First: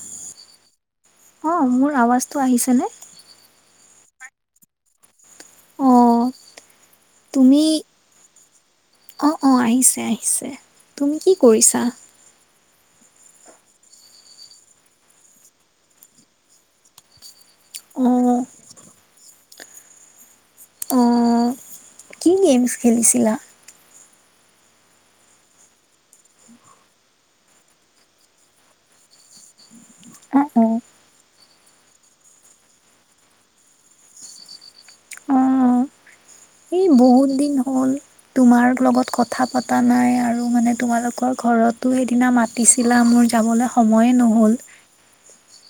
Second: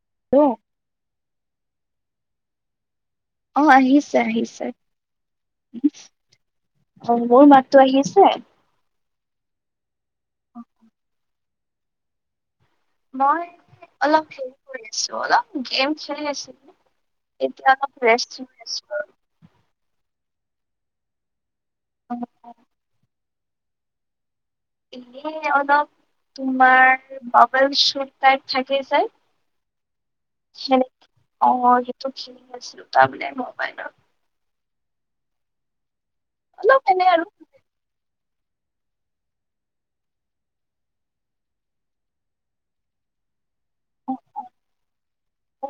[unintelligible] অ', মোৰ আৱাজটো আহিছেনে? অ' আহিছে আহিছে। অ অ' মোৰ তুমি মাতটো আহি আছে? অ' অ' আহিছে আহিছে তুমি কি কৰিছা? মই অলপ হেৰি কৰি আছো অলপ গেম খেলি আছো। এতিয়া অ অলপ [unintelligible] আছোঁ। অ' আৰু কি গেমছ খেলিছিলা? এনেই অলপ তোমাৰ বাবল শ্বোট টাইপ থাকে যে, অ'অ' সেনে অ' সেইটো খেলি আছিলো তাৰমানে মোবাইলত। অ অলপ এই এনে আৰু বহুত দিন হ'ল। তোমাৰ লগত কথা পতা নাই আৰু মানে তোমালোকৰ ঘৰতো সেইদিনা মাতিছিলা মোৰ যাবলৈ সময়ে নহ'ল।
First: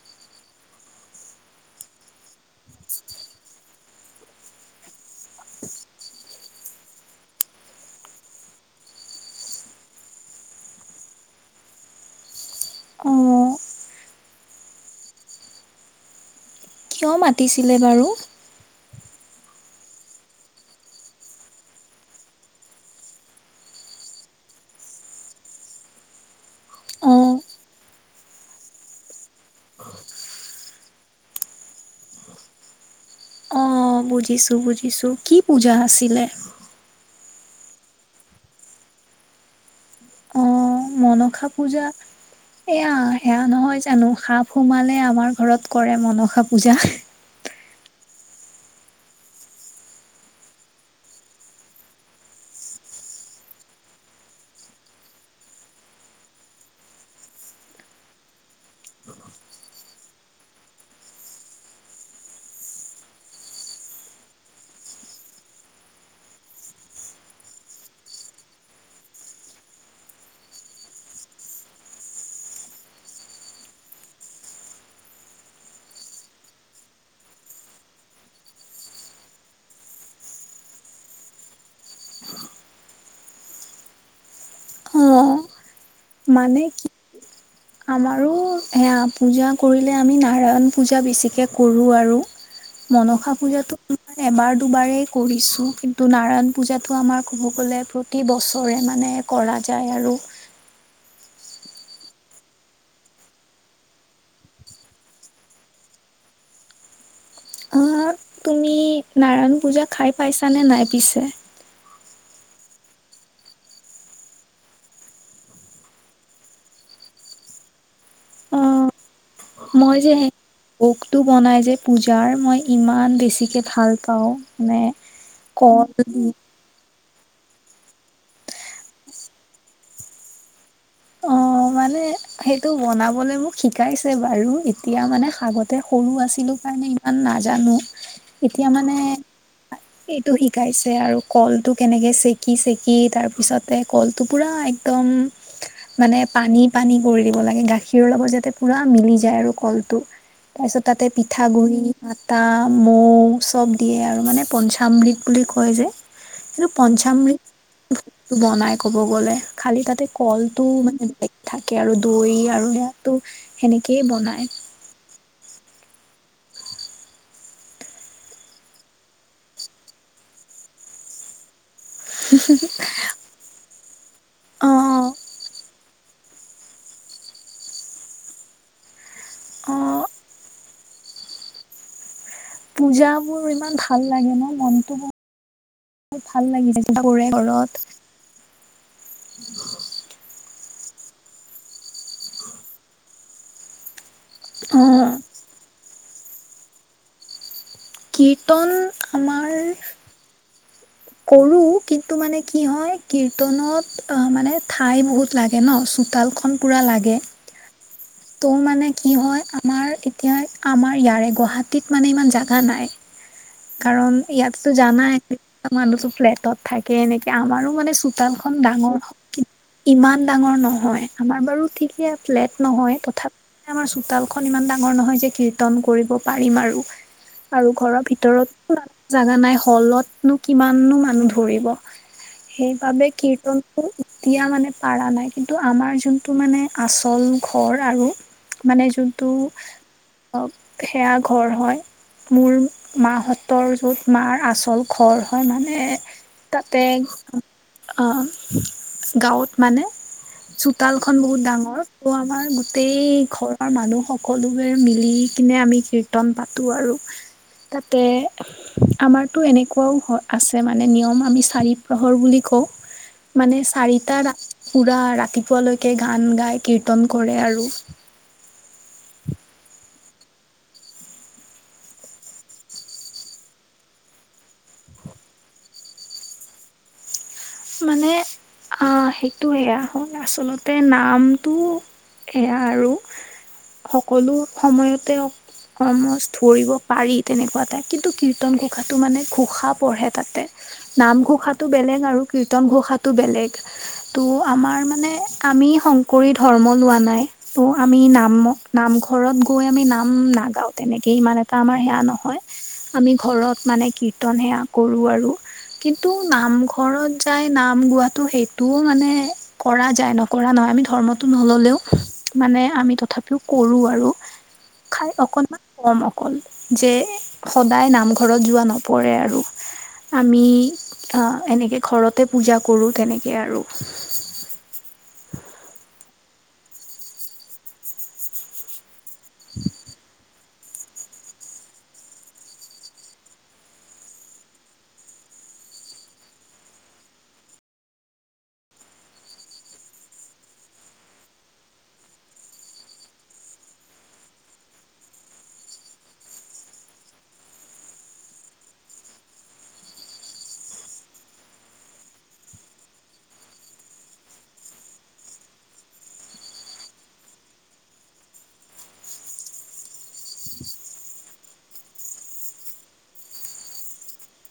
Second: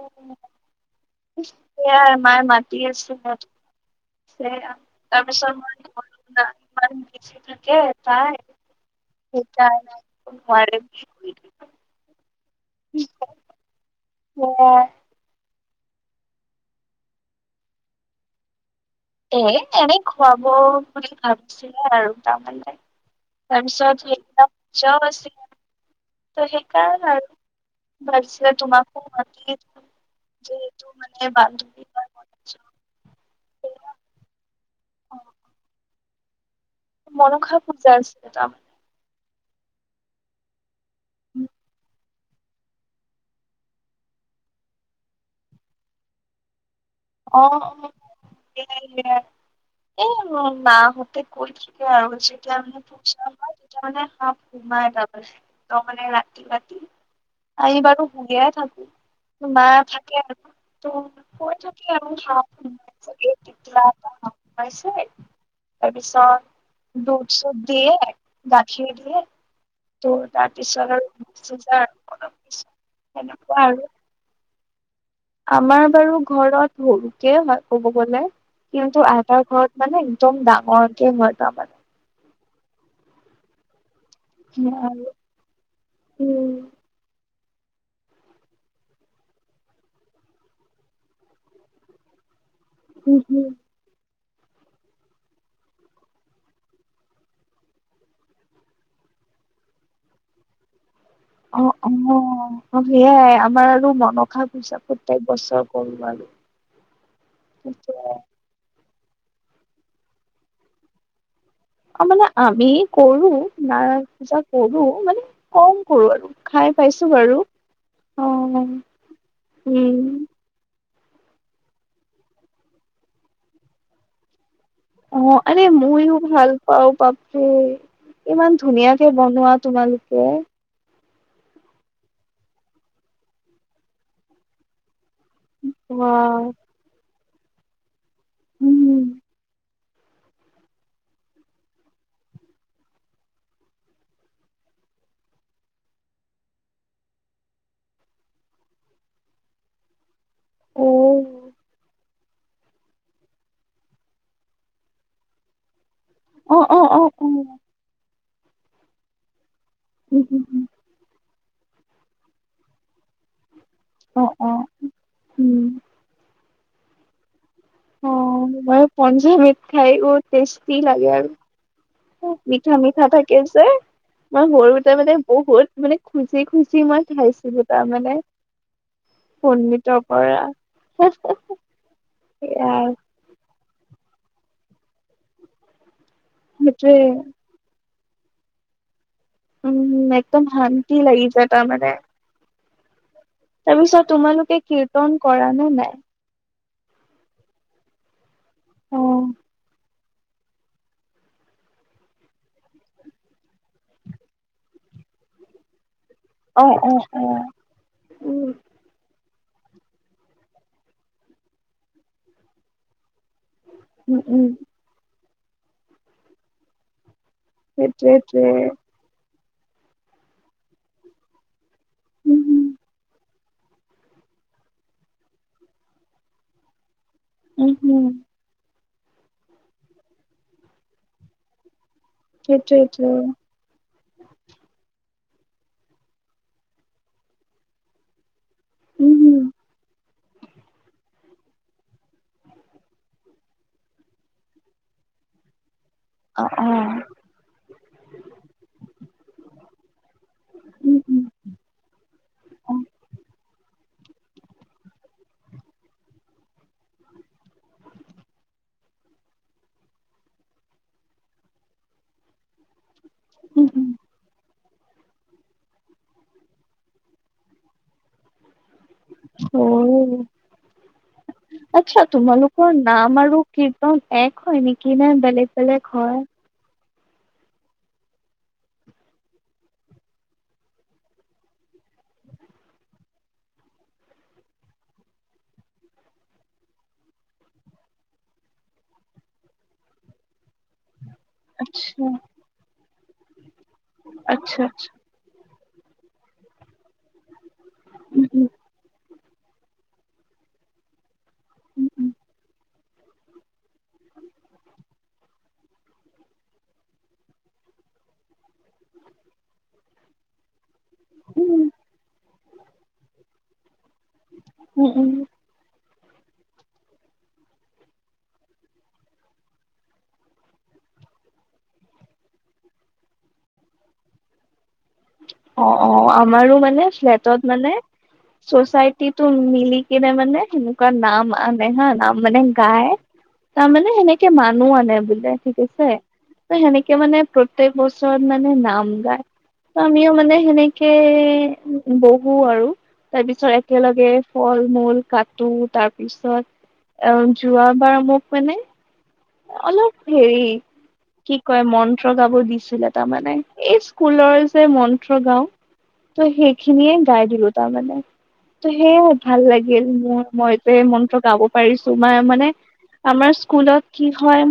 [unintelligible] [unintelligible] মায়ে মাতি [unintelligible] [unintelligible] ‌তাৰ পিছত মই [unintelligible] তাই সেইকাৰণে [unintelligible] অ [unintelligible] কিয় মাতিছিলে বাৰু? এ এনেই খুৱাব বুলি ভাবিছিলে আৰু তাৰমানে তাৰপিছত [unintelligible] ত সেইকাৰণে অ আৰু ভালছিল তোমাকো মাতি যিহেতু মানে বান্ধৱী [unintelligible] অ' বুজিছো বুজিছো কি পূজা আছিলে? মনসা পুজা আছিল তাম অ মনসা পূজা এয়া সেয়া নহয় জানো, সাপ সোমালে আমাৰ ঘৰত কৰে মনসা পূজা। আহ অ' সেয়াই। এ‌ মা হতে কৈছিলে আৰু [unintelligible] তাৰ মানে সাপ সোমাই [unintelligible] ৰাতি ৰাতি এইবাৰো শুই এ থাকো মা থাকে [unintelligible] আৰু [unintelligible] তাৰ পিছত দুধ-চুধ দিয়ে গাখীৰ দিয়ে। ত' তাৰ পিছত আৰু [unintelligible] অলপ পছ সেনেকুৱা আৰু আমাৰ বাৰু ঘৰত সৰুকে হয় ক'ব গলে। কিন্তু আইতা ঘৰত মানে একদম ডাঙৰকে হয় তাৰমানে। সেয়া আৰু অ' মানে কি আমাৰো সেয়া পূজা কৰিলে আমি নাৰায়ণ পূজা বেছিকে কৰোঁ আৰু মনসা পূজাতো এবাৰ দুবাৰেই কৰিছোঁ কিন্তু নাৰায়ণ পূজাতটো আমাৰ ক'ব গ'লে প্ৰতি বছৰে মানে এই কৰা যায় আৰু অ' অ'হ অ' সেইয়াই আমাৰ আৰু মনসা পূজা প্ৰত্যেক বছৰ কৰো আৰু [unintelligible] অ', [unintelligible] তুমি নাৰায়ণ পূজা খাই পাইছা নে নাই পিছে? মানে আমি কৰো নাৰায়ন পূজা কৰো মানে কম কৰোঁ আৰু খাই পাইছোঁ। বাৰু। অ', মই উম যে ভোগটো বনাই যে পূজাৰ মই ইমান বেছিকে ভাল পাওঁ। মানে অ', আৰে কল ময়ো দি ভালপাওঁ পাব উ। ইমান ধুনীয়াকে বনোৱা তোমালোকে। অ', মানে সেইটো বনাবলে মোক শিকাইছে বাৰু, এতিয়া মানে আগতে সৰু বা আছিলো কাৰণে ইমান নাজানো, এতিয়া মানে উম এইটো শিকাইছে আৰু কলটো কেনেকে ছেকি ছেকি তাৰ পিছতে কলটো পুৰা একদম মানে পানী পানী কৰি দিব লাগে, গাখীৰৰ লগত যাতে পুৰা মিলি যায় আৰু কলটো। তাইছত অ তাতে পিঠাগুৰি আটা, মৌ চব দিয়ে আৰু মানে পঞ্চামৃত বুলি কয় যে অ কিন্তু অ অ অ উম পঞ্চামৃৃত, বনাই ক'ব গ'লে। খালি তাতে উম কলটো উম মানে [unintelligible] থাকে, দৈ আৰু ইয়াত। ত' সেনেকেই অ বনায়। অ উম অ', মই পঞ্চামৃত খাই বৰ টেষ্টি লাগে আৰু মিঠা মিঠা থাকে যে, মই অ সৰুতে মানে বহুত মানে খুজি খুজি মই খাইছিলো তাৰমানে, অ পণ্ডিতৰ পৰা [unintelligible] পূজাবোৰ ইমান ভাল লাগে ন, মনটো বৰ ভাল লাগি যায়, সেইটোৱে [unintelligible] কৰে ঘৰত। উম, একদম শান্তি লাগি যায় তাৰমানে। তাৰপিছত তোমালোকে অ কীৰ্তন কৰা নে নাই? কীৰ্তন অ আমাৰ কৰো, কিন্তু মানে কি হয় কীৰ্তনত অ', মানে ঠাই বহুত লাগে ন, চো তালখন অ পুৰা অ লাগে, অ ত' উম মানে কি হয় আমাৰ এতিয়া আমাৰ ইয়াৰে গুৱাহাটীত মানে ইমান জাগা নাই। কাৰণ উম ইয়াততো জানাই, [unintelligible] ফ্লেটত থাকে এনেক কে, আমাৰো মানে সেইটোৱেটোৱে চোতালখন ডাঙৰ হয়, কি ইমান ডাঙৰ নহয়, আমাৰ বাৰু ঠিকে উম হম ফ্লেট নহয়, তথা আমাৰ চোতালখন ইমান ডাঙৰ নহয় যে কীৰ্তন কৰিব পাৰিম আৰু, আৰু উম ঘৰৰ হম ভিত [unintelligible] জাগা নাই হলতনো কিমানো মানুহ ধৰিব। সেইবাবে সেইটোৱেটোৱে কীৰ্তনটো, ওতিয়া মানে পাৰা নাই। কিন্তু আমাৰ জোনটো মানে আচল ঘৰ আৰু, মানে উম জোনটো হম অক সেয়া ঘৰ হয়, মোৰ মাহঁতৰ য'ত মাৰ আচল ঘৰ হয় মানে অ অ তাতে, অ', গাঁৱত মানে উম চোতালখন উম বহুত ডাঙৰ, ত' আমাৰ অ গোটেই ঘৰৰ মানুহ সকলোবোৰে মিলি কিনে আমি কীৰ্তন পাতোঁ আৰু। তাতে, আমাৰতো এনেকুৱাও হ আছে মানে নিয়ম আমি চাৰি‍প্ৰহৰ বুলি কওঁ। মানে উম উম চাৰিটা ৰা পুৰা ৰাতিপুৱালৈকে গান গাই কীৰ্তন কৰে আৰু। অ'। [inaudible] আচ্ছা, তোমালোকৰ নাম আৰু কীৰ্তন এক হয় নেকি নে বেলেগ বেলেগ হয়? মানে আ সেইটো সেয়া হ'ল আচলতে নামটো সেয়া আৰু, সকলো সময়তে অলমষ্ট ধৰিব পাৰি তেনেকুৱা তাত, কিন্তু কীৰ্তন ঘোষাটো মানে ঘোষা পঢ়ে তাতে। নামঘোষাটো বেলেগ আচ্ছা আৰু কীৰ্তন ঘোষাটো বেলেগ। তো' আচ্ছা আমাৰ আচ্ছা মানে আমি শংকৰী ধৰ্ম লোৱা নাই। ত' আমি উম নাম উম নামঘ ঘৰত গৈ আমি নাম নাগাওঁ তেনেকে ইমান এটা আমাৰ সেয়া উম নহয়। আমি ঘৰত মানে কীৰ্তন সেয়া কৰোঁ আৰু কিন্তু নামঘৰত যাই নাম গোৱাটো সেইটোও মানে কৰা যায়, নকৰা নহয় আমিটো ধৰ্মটো উম নল'লেও উম মানে আমি তথাপিও কৰোঁ আৰু উম উম খাই অকণমান কম অকন যে সদায় নামঘৰত যোৱা নপৰে আৰু আমি অ', নেকে ঘৰতে পূজা কৰোঁ তেনেকে আৰু। অ', আমাৰো মানে ফ্লেটত মানেচ। মিলি কিনে মানে তেনেকুৱা নাম আনে হা নাম মানে গায়। তাৰমানে সেনেকে মানুহ আনে বোলে ঠিক আছে। ত সেনেকে, মানে প্ৰত্যাক বছৰত মানে নাম গায়। আমিও মানে সেনেকে বহো আৰু তাৰ পিছত একেলগে ফল মূল কাটো তাৰপিছত। অ, যোৱাবাৰ মোক মানে অলপ হেৰি। কি কয় মন্ত্ৰ গাব দিছিলে তাৰমানে এই স্কুলৰ যে মন্ত্ৰ গাও। তো সেইখিনিয় গাই দিলো তাৰমানে। সেয় ভাল লাগিল মোৰ মই যে মন্ত্ৰ গাব পাৰিছো মই মানে। আমাৰ স্কুলত কি হয়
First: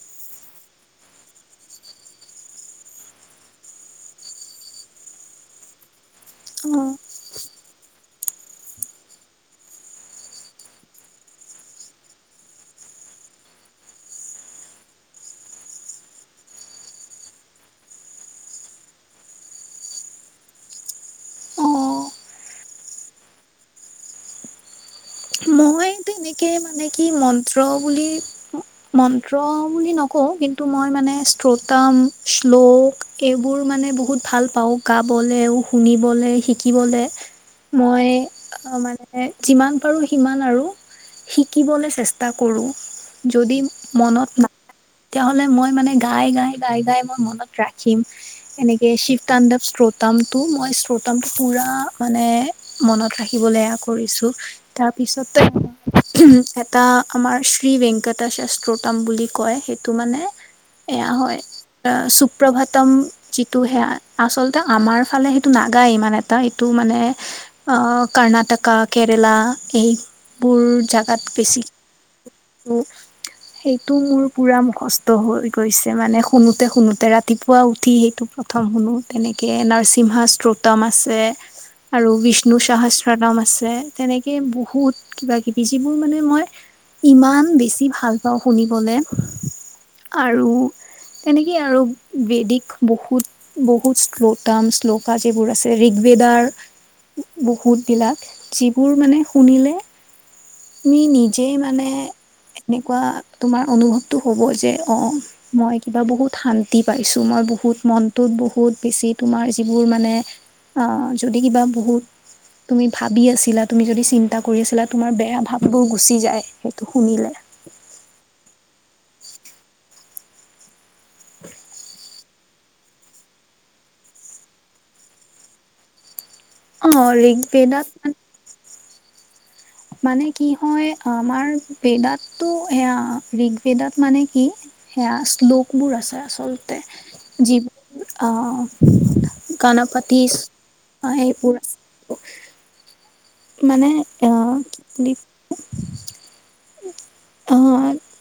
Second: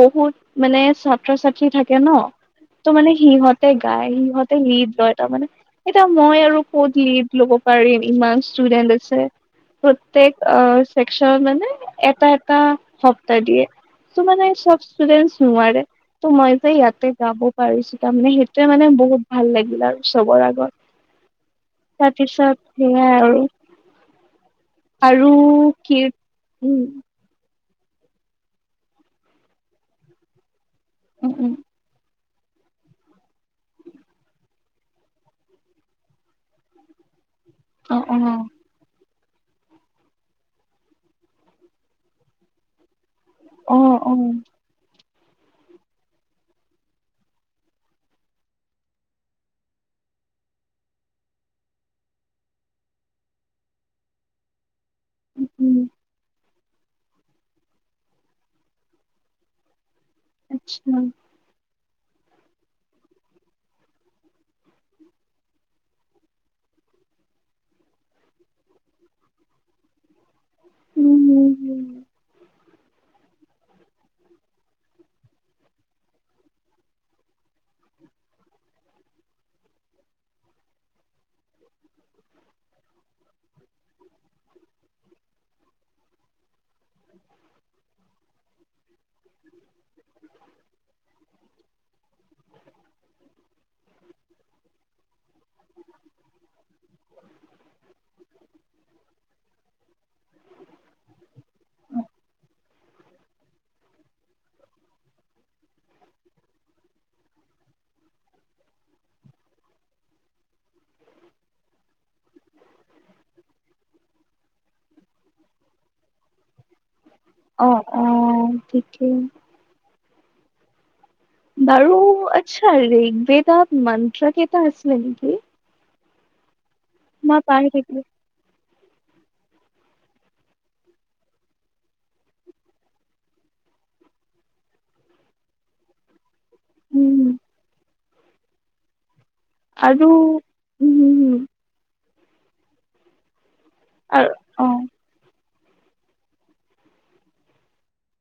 বহুত মানে ছাত্ৰ ছাত্ৰী থাকে ন। ত' মানে সিহঁতে গায় সিহঁতে এ লিড লয় তাৰ মানে এয়া মই আৰু ক'ত লিড ল'ব পাৰিম ইমান ষ্টুডেন্ট আছে। প্ৰত্যেক চেক্সন মানে এটা এটা সপ্তাহ দিয়ে। ত' মানে চব ষ্টুডেন্ট নোৱাৰে ত' মই যে ইয়াতে যাব পাৰিছো তাৰ মমানে সেইটোয়ে মানে বহুত। ভাল লাগিল আৰু চবৰ আগত। অ তাৰপিছত সেয়াই আৰু। মই কীৰ তেনেকে উম, মানে কি মন। মন্ত্ৰ বুলি মন্ত্ৰ বুলি নকওঁ কিন্তু মই মানে উম, উম, শ্ৰোতাম। শ্লোক এইবোৰ মানে বহুত ভাল পাওঁ গাবলৈ, শুনিবলৈ, শিকিবলৈ। মই, অ', মানে যিমান পাৰো। সিমান আৰু শিকিবলৈ চেষ্টা কৰোঁ, যদি অ', অ', মনত না। তেতিয়াাহ'লে মই মানে, গাই গাই গাই গাই মই মনত ৰাখিম এনেকে শিৱ তাণ্ডৱ শ্ৰোতা টো মই শ্ৰোতামটো পুৰা মানে মনত ৰাখিবলৈ কৰিছো। তাৰপিছত। উম, এটা আমাৰ শ্ৰী ভেংকটা শাস্ত্ৰতম বুলি কয় সেই। তটো মানে আচ্ছা, এয়া হয়। সুপ্ৰভাতম যিটো সেয়া আচলতে আমাৰ ফালে সেইটো নাগায় ইমান এটা এইটো মানে কৰ্ণাটকা কেৰেলা। এইবোৰ জোগাত বেছি। উম, সেইটো মোৰ পুৰা মুখষ্ট হৈ গৈছে মানে শুনোতে শুনোতে ৰাতিপুৱা উঠি সেইটো। প্ৰথম শুনো তেনেকৈ নৰসিম্হা শ্ত্ৰোতম আছে। আৰু বিষ্ণু সহস্ৰতাম আছে তেনেকে। বহুত কিবা কিবি যিবোৰ মানে মই। ইমান বেছি ভাল পাওঁ শুনিবলৈ আৰু। তেনেকেই আৰু বেদিক বহুত বহুত শ্লতাম শ্লোক যিবোৰ আছে ৰি ৱেডাৰ বহুত বিিলাক যিবোৰ মানে শুনিলে মি নিজেই মানে। এনেকুৱা তোমাৰ অনুভৱতো হ'ব যে অ মই কিবা বহুত শান্তি পাইছো মই। বুত মনটোত বহুত বেছি তোমাৰ যিবোৰ মানে যদি কিবা বহুত। তুমি ভাবি আছিলা তুমি যদি চিন্তা কৰি আছিলা তোমাৰ বেয়া ভাব বোৰ গুচি যায় সেইটো শুনিলে অ', ঠিকেই। বাৰু আচ্ছা ৰেগ্বেদত মন্তন্ত্ৰাকেইটা আছিলছে নেকি। অ', মই ৰিগ পাহৰি বেদাত থাকিলো, মানে। মানে কি হয় আমাৰ বেদাতটো এেয়া ঋগভেদাত মানে কি সেয়া শ্লোকবোৰ আছে আচলতে উম, যিবোৰ আহ। আৰু গানপতিচ উম, আহ উম, পুৰা [unintelligible] মানে আৰু অহ অ', দিপ অ',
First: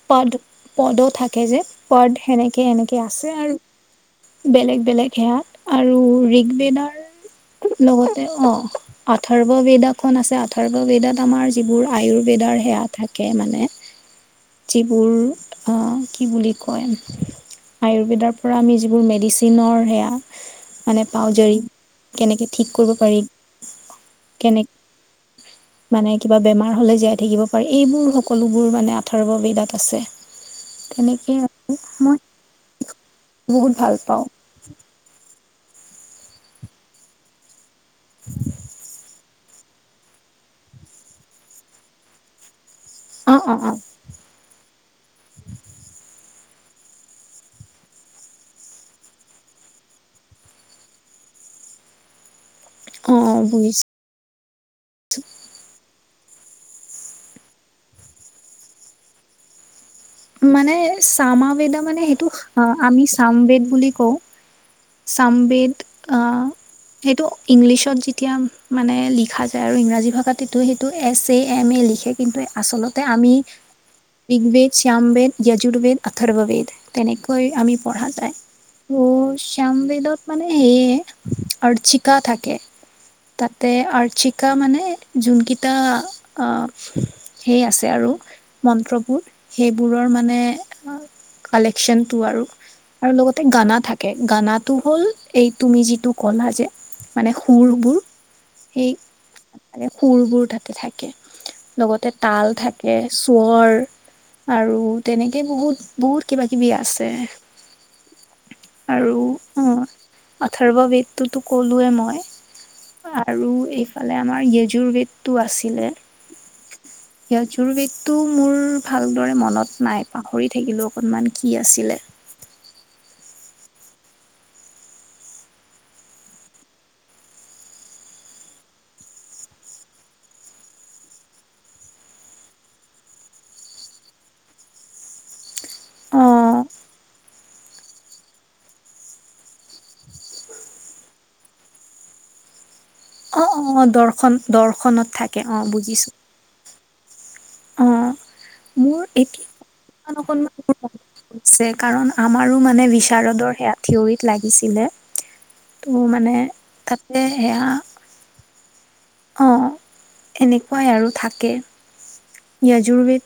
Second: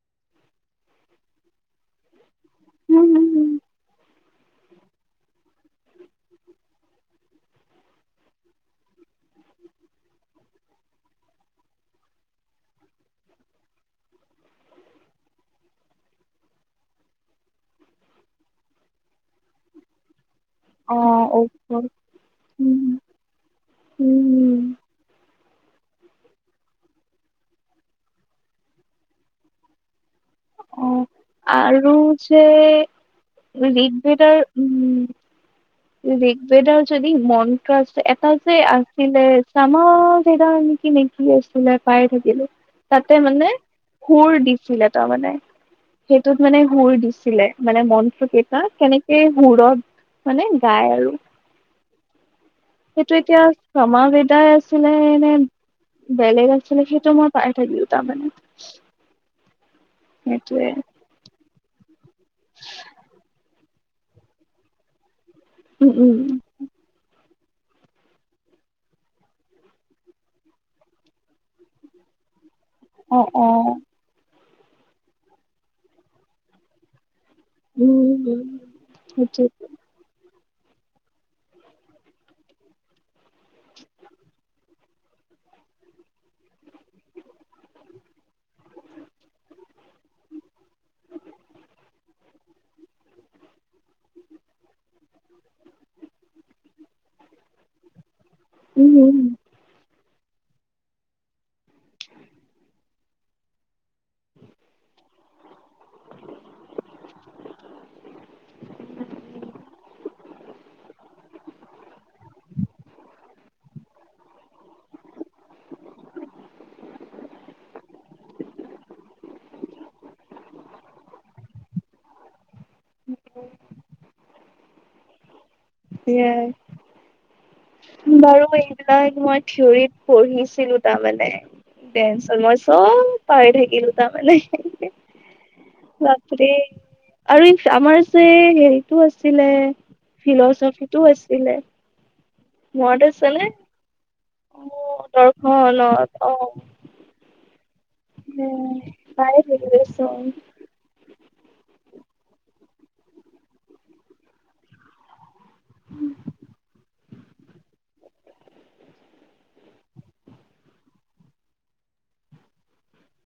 পদ পদো থাকে যে, পদ সেনেকে এনেকে উম, উম, আছে আৰু উম, বেলেগ বেলেগ সেয়াত আৰু ৰিগ বেদাৰ লগতে অ', আদ্ধৰ্ব বেদা খন আছে আদ্ধৰ্ব বেদাত আমাৰ যিবোৰ আয়ুৰ্বেদ ৰ সেৱা থাকে মানে যিবোৰ কি বুলি কয় আয়ুৰ্বেদৰ পৰা আমি যিবোৰ মেডিচিনৰ সেয়া মানে অ', পাওঁজাৰী অ', কেনেকৈ ঠিক কৰিব উম, পাৰি উম, কেনেক মানে কিবা বেমাৰ হলে জীয়াই থাকিব পাৰে এইবোৰ সকলোবোৰ মানে অদ্ধৰ্ব বেদাত আছে। অ', তেনেকেই আৰু মই যে বহুত ভাল ঋক পাওঁ। বেদাৰ উম ঋকবেদাৰ যদি মন্ত্ৰা এটা যে আছিলে [unintelligible] নেকি নেকি আছিলো পাই থাকিলো। তাতে অ মানে অ অ সুৰ দিছিলে তাৰ‌ মানে সেই তত মানে সুৰ দিছিলে মানে মন্ত্ৰটো কেইটা কেনেকে সুৰত মানে গাই আৰু অ সেইটো অ এতিয়া বুজিছো ক্ৰমাবেদ তাই আছিলে এনে বেলেগ আছিলে সেইটো মই পাই থাকিলিও তাৰমানে সেইটোৱে মানে চামা বেদা মানে সেইটো আমি চামবেদ বুলি কওঁ। চামবেদ উম উম সেইটো আ' ইংলিছত যেতিয়া মানে লিখা যায় আৰু ইংৰাজী ভাষাটোতো সেইটো এছ এ এম এ লিখে কিন্তু আচলতে অ আমি অ ঋগভেদ শ্যামবেদ য়ৰ্জু্বেদ অথৰ্ববেদ তেনেক আমি পঢ়া উম যায় উম ত' সেইটোৱে শ্যমবেদত মানে সেয়ে অৰ্চিকা থাকে। তাতে আৰ্চিকা মানে যোনকেইটা আ' সেই আছে আৰু মন্ত্ৰবোৰ সেইবোৰৰ মানে কালেকচন টো আৰু আৰু লগতে গানা থাকে। গানাটো হ'ল এই তুমি যিটো কলা যে মানে সুৰবোৰ উম, উম। মে সুৰবোৰ তাতে থাকে লগতে তাল থাকে স্বৰ আৰু তেনেকেই বহুত বহুত কিবা কিবি আছে আৰু আদ্ধৰ্ব বেদটোতো কলোৱেই মই আৰু এইফালে আমাৰ য়ৰ্জু্বেদটো আছিলে। য়ৰ্জু্বেদটো মোৰ ভাল ভাল দৰে মনত নাই পাহৰি থাকিলোঁ অকণমান কি আছিলে। উ। সেয়া বাৰু এইবিলাক মই থিয়ৰিত পঢ়িছিলো তাৰমানে ডেঞ্চ মই চব পাই থাকিলো তাৰমানে অ বাপৰে আৰু আমাৰ যে হেৰিটো আছিলে ফিলচফিটো আছিলে মৰাতে আছে অ নে দৰ্শন অ', দৰ্শনত থাকে দৰ্খনত অ বুজিছো হলত অ', মোৰ পাই এতি থাকিলো চোন। অকনমান কাৰণ আমাৰো মানে বিচাৰদৰ সেয়া থিয়ৰিত লাগিছিলে তো মানে তাতে সেয়া অ', এনেকুৱাই আৰু থাকে য়জুৰ্বেদ